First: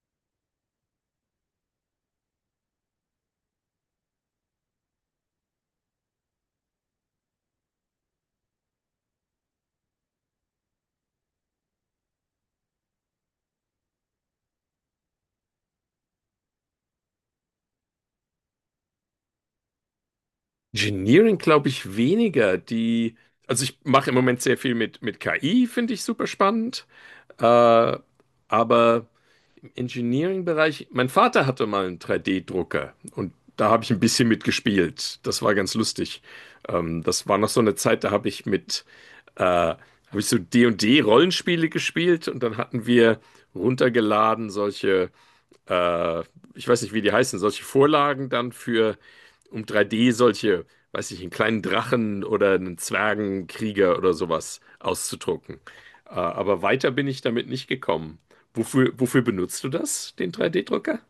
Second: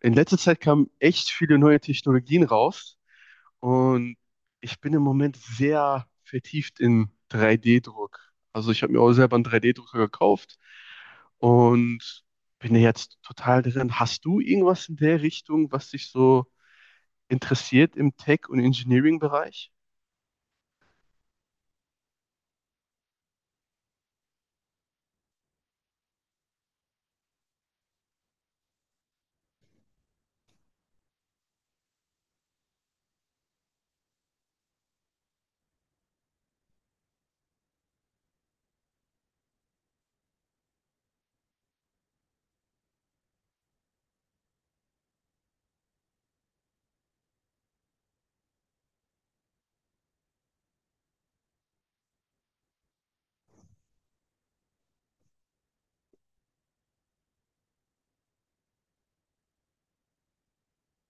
In letzter Zeit kamen echt viele neue Technologien raus und ich bin im Moment sehr vertieft in 3D-Druck. Also ich habe mir auch selber einen 3D-Drucker gekauft und bin ja jetzt total drin. Hast du irgendwas in der Richtung, was dich so interessiert im Tech- und Engineering-Bereich? Engineering glaube ich weniger. Also ich mache im Moment sehr viel mit KI, finde ich super spannend. Äh, aber im Engineering-Bereich, mein Vater hatte mal einen 3D-Drucker und da habe ich ein bisschen mitgespielt. Das war ganz lustig. Das war noch so eine Zeit, da habe ich so D und D Rollenspiele gespielt und dann hatten wir runtergeladen solche äh, ich weiß nicht, wie die heißen, solche Vorlagen dann für, um 3D solche, weiß ich, einen kleinen Drachen oder einen Zwergenkrieger oder sowas auszudrucken. Aber weiter bin ich damit nicht gekommen. Wofür benutzt du das, den 3D-Drucker?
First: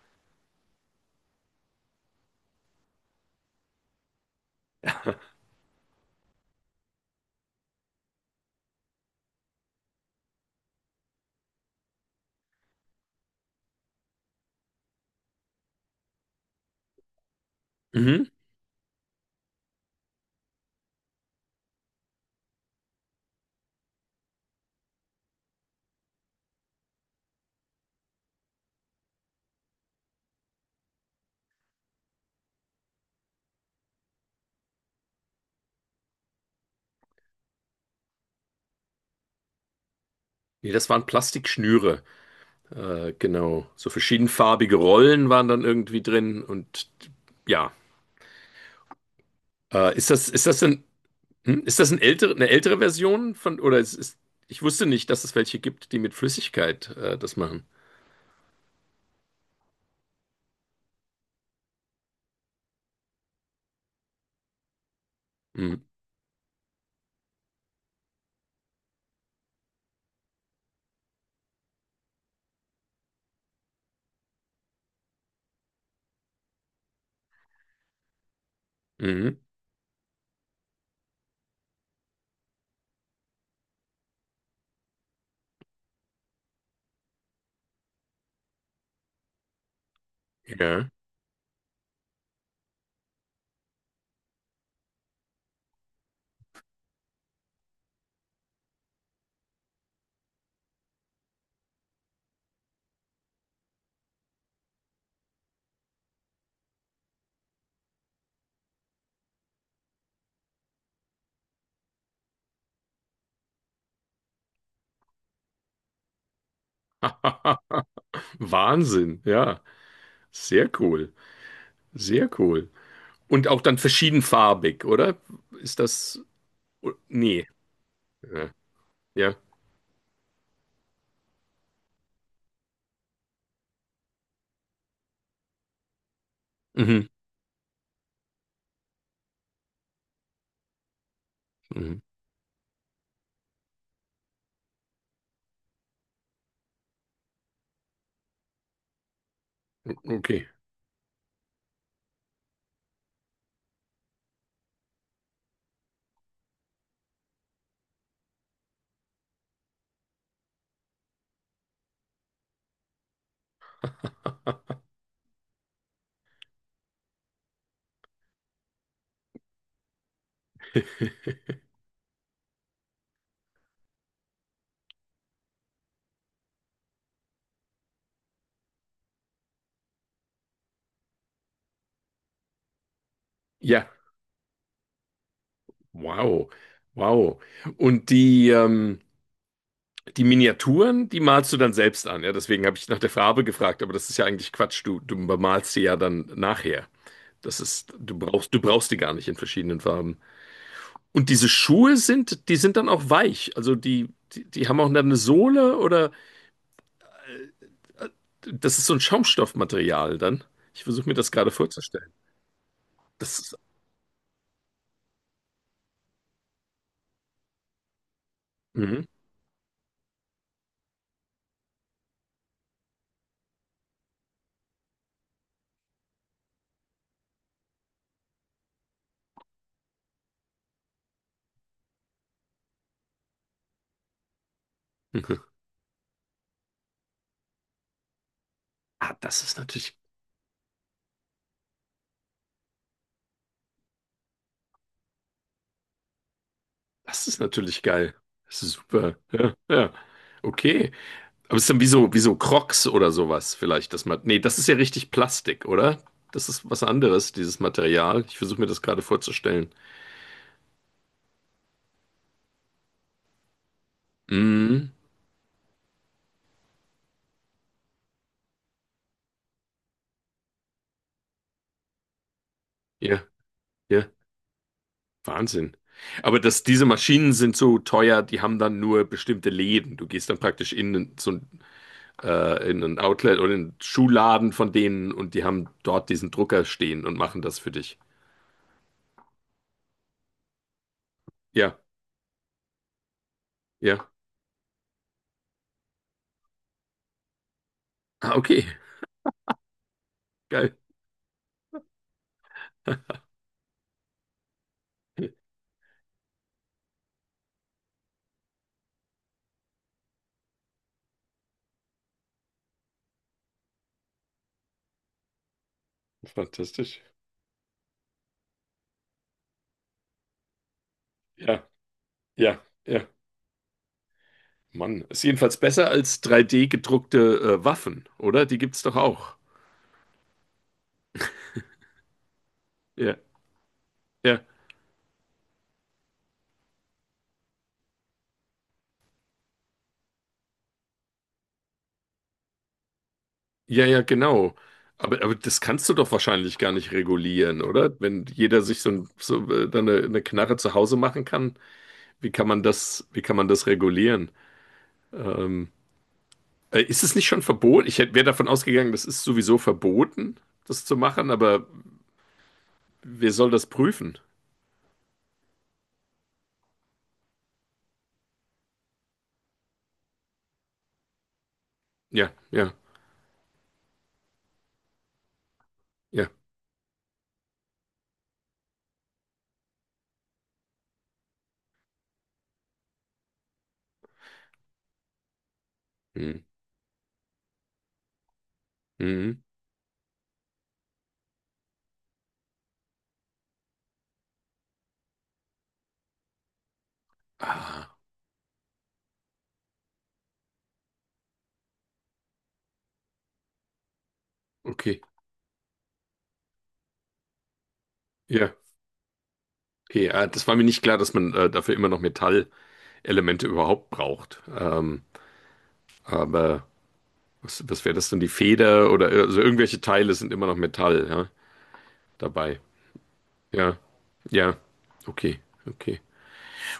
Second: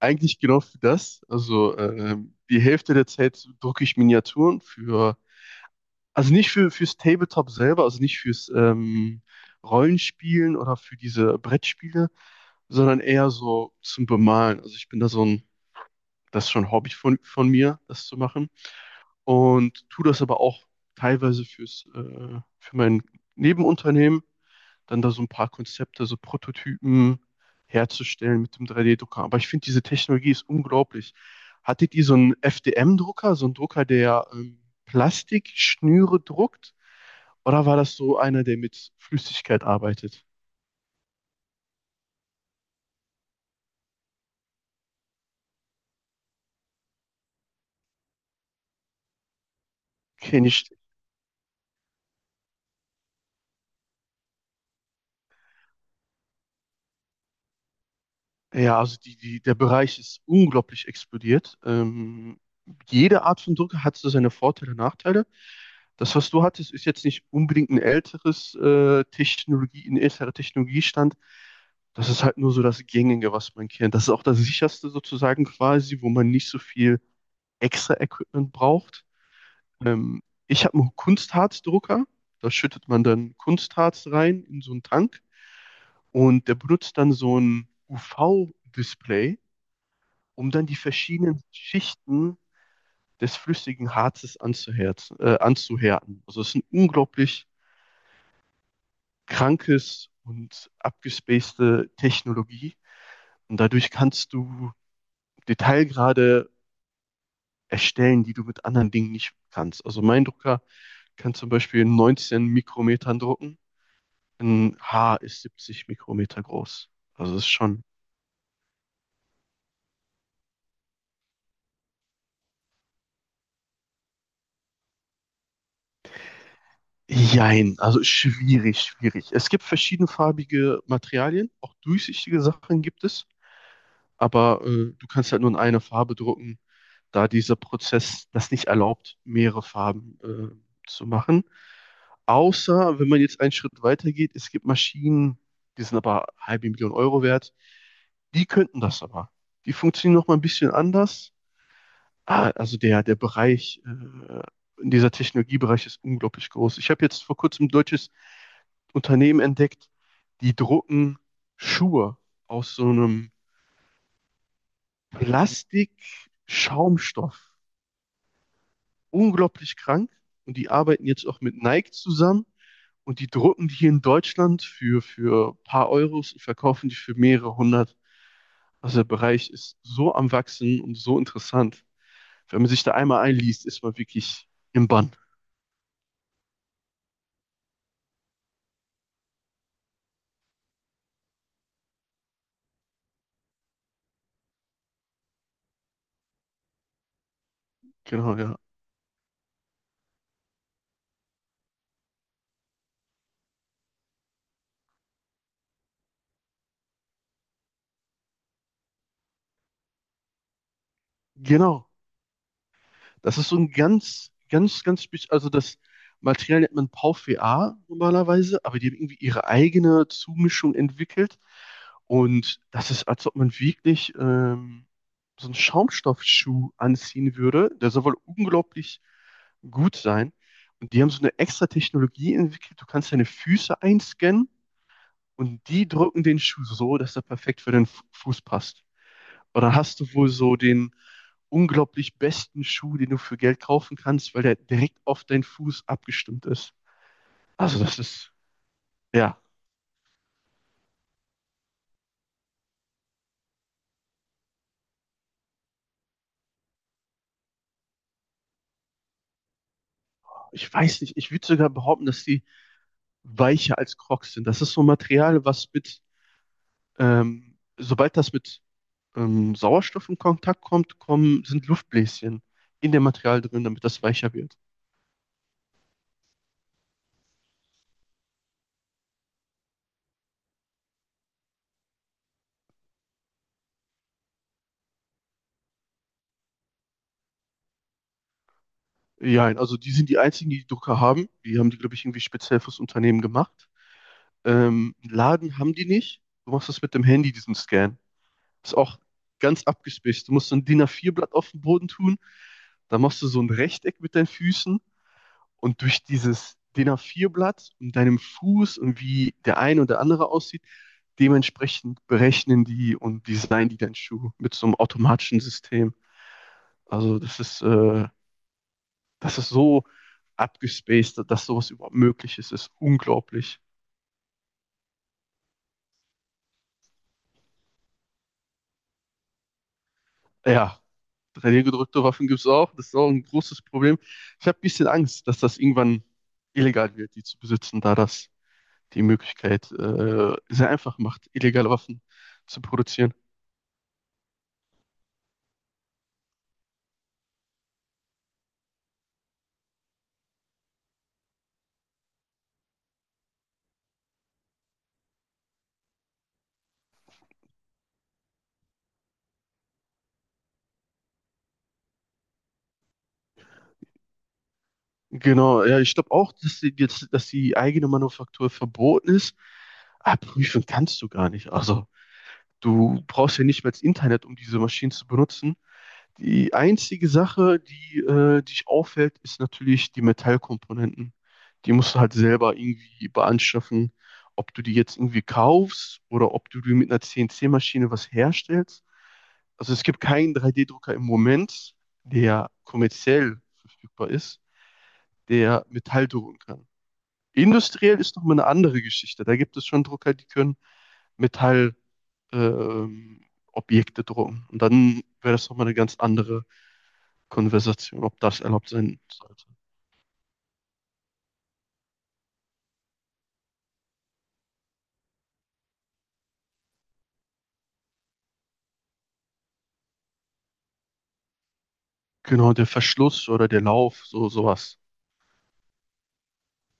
Eigentlich genau für das. Also die Hälfte der Zeit drucke ich Miniaturen. Für Also nicht fürs Tabletop selber, also nicht fürs Rollenspielen oder für diese Brettspiele, sondern eher so zum Bemalen. Also ich bin da so ein, das ist schon ein Hobby von mir, das zu Mhm. machen. Und tue das aber auch teilweise für mein Nebenunternehmen, dann da so ein paar Konzepte, so Prototypen herzustellen mit dem 3D-Drucker. Aber ich finde, diese Technologie ist unglaublich. Hattet ihr so einen FDM-Drucker, so einen Drucker, der Plastikschnüre druckt? Oder war das so einer, der mit Flüssigkeit arbeitet? Nee, das waren Plastikschnüre. Genau. So verschiedenfarbige Rollen waren dann irgendwie drin und ja. Ist Kenne das ich. denn? Hm? Ist das eine ältere Version von, oder ich wusste nicht, dass es welche gibt, die mit Flüssigkeit das machen. Ja, also der Bereich ist unglaublich explodiert. Jede Art von Drucker hat so seine Vorteile und Nachteile. Hm. Das, was du hattest, ist jetzt nicht unbedingt ein älteres Technologie, ein älterer Technologiestand. Das ist halt nur so das Gängige, was man kennt. Das ist auch das sicherste sozusagen quasi, wo man nicht so viel extra Equipment braucht. Mhm. Ähm, Ich habe einen Kunstharzdrucker. Da schüttet man dann Kunstharz rein in so einen Tank und der benutzt dann so ein UV-Display, um dann die Ja. verschiedenen Schichten des flüssigen Harzes anzuhärten. Also es ist ein unglaublich krankes und abgespacete Technologie, und dadurch kannst du Detailgrade erstellen, die du mit anderen Dingen nicht kannst. Also mein Drucker kann zum Beispiel in Mikrometern drucken. Ein Haar ist 70 Mikrometer groß. Also das ist schon, Wahnsinn, ja. Sehr cool. Sehr cool. Und auch dann verschiedenfarbig, oder? Ist das. Nee. jein, also Ja. schwierig, schwierig. Ja. Es gibt verschiedenfarbige Materialien, auch durchsichtige Sachen gibt es, aber du kannst halt nur in einer Farbe drucken, Mhm. da dieser Prozess das nicht erlaubt, mehrere Farben zu machen. Mhm. Außer, wenn man jetzt einen Schritt weiter geht, es gibt Maschinen, die sind aber halbe Million Euro wert, die könnten das aber. Die funktionieren noch mal ein Okay. bisschen anders. Ah, also der Bereich, dieser Technologiebereich ist unglaublich groß. Ich habe jetzt vor kurzem ein deutsches Unternehmen entdeckt, die drucken Schuhe aus so einem Plastik-Schaumstoff. Unglaublich krank. Und die arbeiten jetzt auch mit Nike zusammen und die drucken die hier in Deutschland für ein paar Euros und verkaufen die für mehrere hundert. Also der Bereich ist so am Wachsen und so interessant. Wenn man sich da einmal einliest, ist Ja. man wirklich im Bann. Wow. Wow. Und die Miniaturen, die malst du dann selbst an. Ja, deswegen habe ich nach der Farbe gefragt, aber das ist ja eigentlich Quatsch. Du bemalst sie ja dann nachher. Das ist, Genau, ja. du brauchst die gar nicht in verschiedenen Farben. Und diese Schuhe sind, die sind dann auch weich. Also die haben auch dann eine Sohle oder das ist so ein Schaumstoffmaterial dann. Ich versuche mir das gerade Genau. vorzustellen. Das Das ist ist. so ein ganz, ganz, ganz spezieller, also das Material nennt man PauVA normalerweise, aber die haben Mhm. irgendwie ihre eigene Zumischung entwickelt. Und das ist, als ob man wirklich so einen Schaumstoffschuh anziehen würde. Der soll wohl unglaublich gut sein. Und die haben so eine extra Technologie entwickelt. Du kannst deine Füße einscannen Mhm. und die drücken den Schuh so, dass er perfekt für den Fuß passt. Ah, Und dann hast du wohl so den unglaublich besten Schuh, den du für Geld kaufen kannst, weil der direkt auf deinen Fuß abgestimmt ist. das ist Also natürlich das geil. ist, Das ist super. ja, Ja, ja. Okay. Aber es ist dann wie so Crocs oder sowas vielleicht, das man, nee, das ist ja richtig Plastik, oder? Das ist was anderes, dieses Material. Ich versuche mir das gerade vorzustellen. ich weiß nicht, ich würde sogar behaupten, dass die weicher als Crocs sind. Das ist so ein Mhm. Material, was sobald das mit Sauerstoff in Kontakt kommt, sind Luftbläschen in dem Ja, Material drin, damit das ja. weicher wird. Wahnsinn. Diese Maschinen sind so teuer, die haben dann nur bestimmte Läden. Du gehst dann praktisch in ein Outlet oder in einen Schuhladen von denen und die haben dort diesen Drucker stehen und machen das für dich. Ja, also die sind die einzigen, die die Drucker haben. Die haben die, Ja, glaube ich, irgendwie speziell fürs Unternehmen gemacht. ja. Laden haben die nicht. Du machst das mit dem Handy, diesen Scan. Ah, okay. Ist auch ganz abgespaced. Du musst so ein Geil. DIN A4-Blatt auf den Boden tun. Dann machst du so ein Rechteck mit deinen Füßen und durch dieses DIN A4-Blatt und deinem Fuß und wie der eine oder andere aussieht, dementsprechend berechnen die und designen die deinen Schuh mit so einem automatischen System. Fantastisch. Also das ist so abgespaced, dass Ja, sowas überhaupt möglich ist, ja, ist ja. unglaublich. Mann, ist jedenfalls besser als 3D gedruckte Waffen, oder? Die gibt's doch auch. Ja, 3D-gedrückte Waffen gibt's auch. Das ist auch Ja, ein großes Problem. ja. Ich habe ein bisschen Angst, dass das irgendwann illegal wird, die zu besitzen, da das die Möglichkeit sehr einfach macht, illegale Waffen zu produzieren. Ja, ja, genau. Aber das kannst du doch wahrscheinlich gar nicht regulieren, oder? Wenn jeder sich so, ein, so dann eine Knarre zu Hause machen kann, wie kann man das regulieren? Ähm, Ist es nicht schon verboten? Ich wäre davon ausgegangen, das ist sowieso verboten, das zu machen, aber wer soll das prüfen? Genau, ja, ich glaube auch, dass die eigene Manufaktur verboten ist. Aber prüfen kannst du gar nicht. Also, Ja, ja, du brauchst ja nicht mehr das Internet, um diese Maschinen zu benutzen. ja. Die einzige Sache, die dich auffällt, ist natürlich die Metallkomponenten. Die musst du halt selber irgendwie beanschaffen, ob du die jetzt irgendwie kaufst oder Mhm. ob du die mit einer CNC-Maschine was herstellst. Mhm. Also es gibt keinen 3D-Drucker im Moment, der kommerziell verfügbar ist, der Metall drucken kann. Ah, Industriell ist nochmal eine andere Geschichte. Da gibt es schon Drucker, die können Metall ähm, Objekte drucken. Und okay. dann wäre das nochmal eine ganz andere Konversation, ob das Ja, erlaubt sein sollte. okay. Ah, das war mir nicht klar, dass man dafür immer noch Metallelemente überhaupt braucht. Aber. Was wäre das denn? Die Feder oder also irgendwelche Teile sind immer noch Metall, ja, Genau, dabei. der Verschluss oder der Ja, Lauf, so ja, sowas. okay, okay.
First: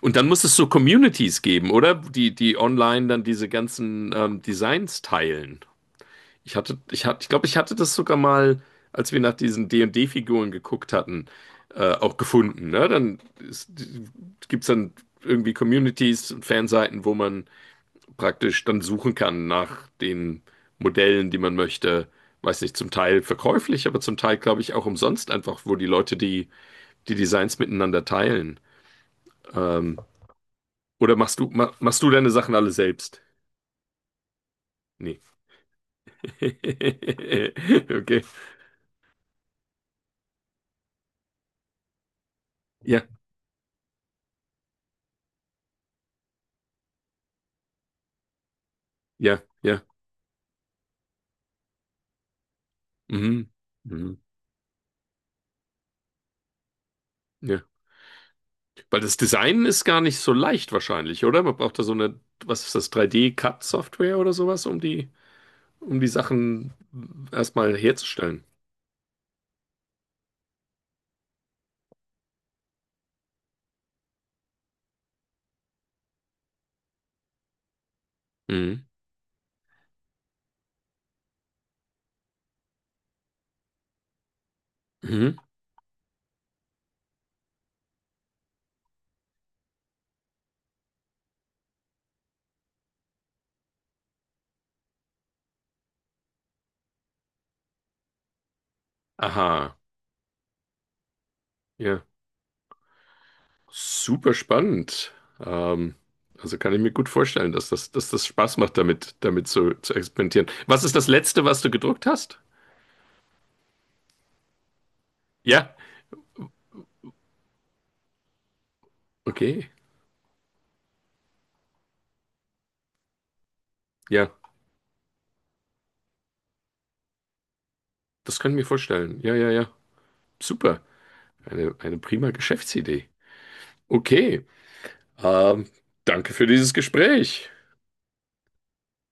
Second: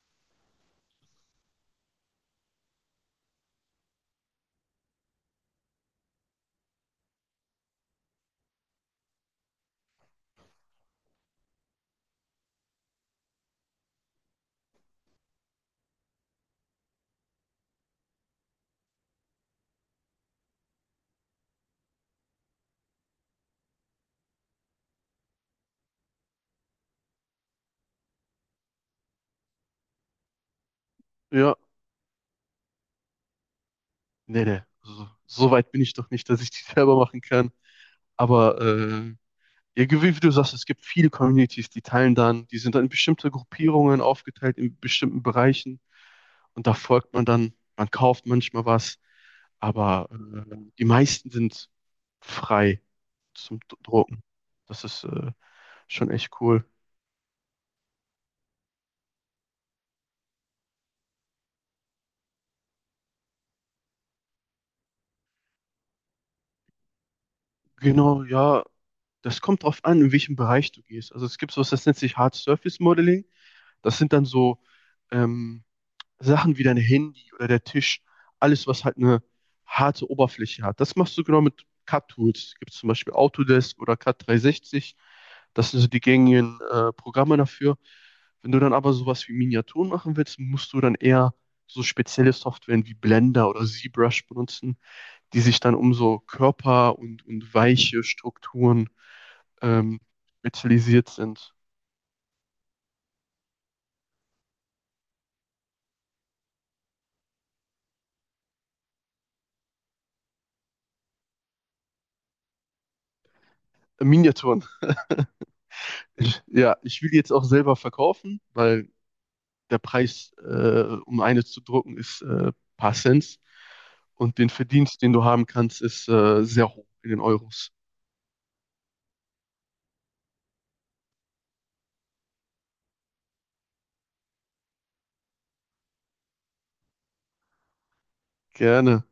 Und dann muss es so Communities geben, oder? Die, die online dann diese ganzen Designs teilen. Ich glaube, ich hatte das sogar mal, als wir nach diesen D D Figuren geguckt hatten, auch gefunden. Ne? Dann gibt es dann irgendwie Communities und Fanseiten, wo man praktisch dann suchen kann nach den Modellen, die man möchte. Weiß nicht, zum Teil verkäuflich, aber zum Teil, glaube ich, auch umsonst einfach, wo die Leute die Designs miteinander teilen. Ähm, oder machst du, Ja, ma, machst du deine Sachen alle selbst? nee, nee. So, Nee. so weit bin ich doch nicht, dass ich die selber machen kann. Okay. Aber ja, wie du sagst, es gibt viele Communities, die teilen dann, die sind dann in Ja, bestimmte Gruppierungen aufgeteilt, in bestimmten Bereichen. Und da folgt man dann, man kauft manchmal was, ja, ja. aber die meisten sind frei Mhm. zum Mhm. Drucken. Das ist schon echt cool. Ja. Weil das Design ist gar nicht so leicht wahrscheinlich, oder? Man braucht da so eine, was ist das, 3D-Cut-Software oder sowas, um die Sachen erstmal Genau, herzustellen. ja, das kommt drauf an, in welchem Bereich du gehst. Also es gibt sowas, das nennt sich Hard Surface Modeling. Das sind dann so ähm, Sachen wie dein Handy oder der Tisch, alles, Mhm. was halt eine harte Oberfläche hat. Das machst du genau mit CAD-Tools. Gibt es zum Beispiel Autodesk oder CAD 360. Mhm. Das sind so die gängigen Programme dafür. Wenn du dann aber sowas wie Miniaturen machen willst, musst du dann eher so spezielle Softwaren wie Blender oder ZBrush benutzen, die sich dann um so Körper und weiche Strukturen Aha, ähm, spezialisiert sind. ja, super spannend. Ähm, also kann ich mir gut vorstellen, dass das, Spaß macht, damit zu experimentieren. Was ist das Letzte, was du gedruckt hast? Miniaturen. Ja, Ja, ich will die jetzt auch selber verkaufen, weil okay, der Preis, um eine zu drucken, ist paar Cent. ja, Und den Verdienst, den du haben kannst, ist sehr hoch in den Euros. das kann ich mir vorstellen. Ja, ja, ja, super. Eine prima Geschäftsidee. Okay, ähm, danke für dieses Gespräch. Gerne.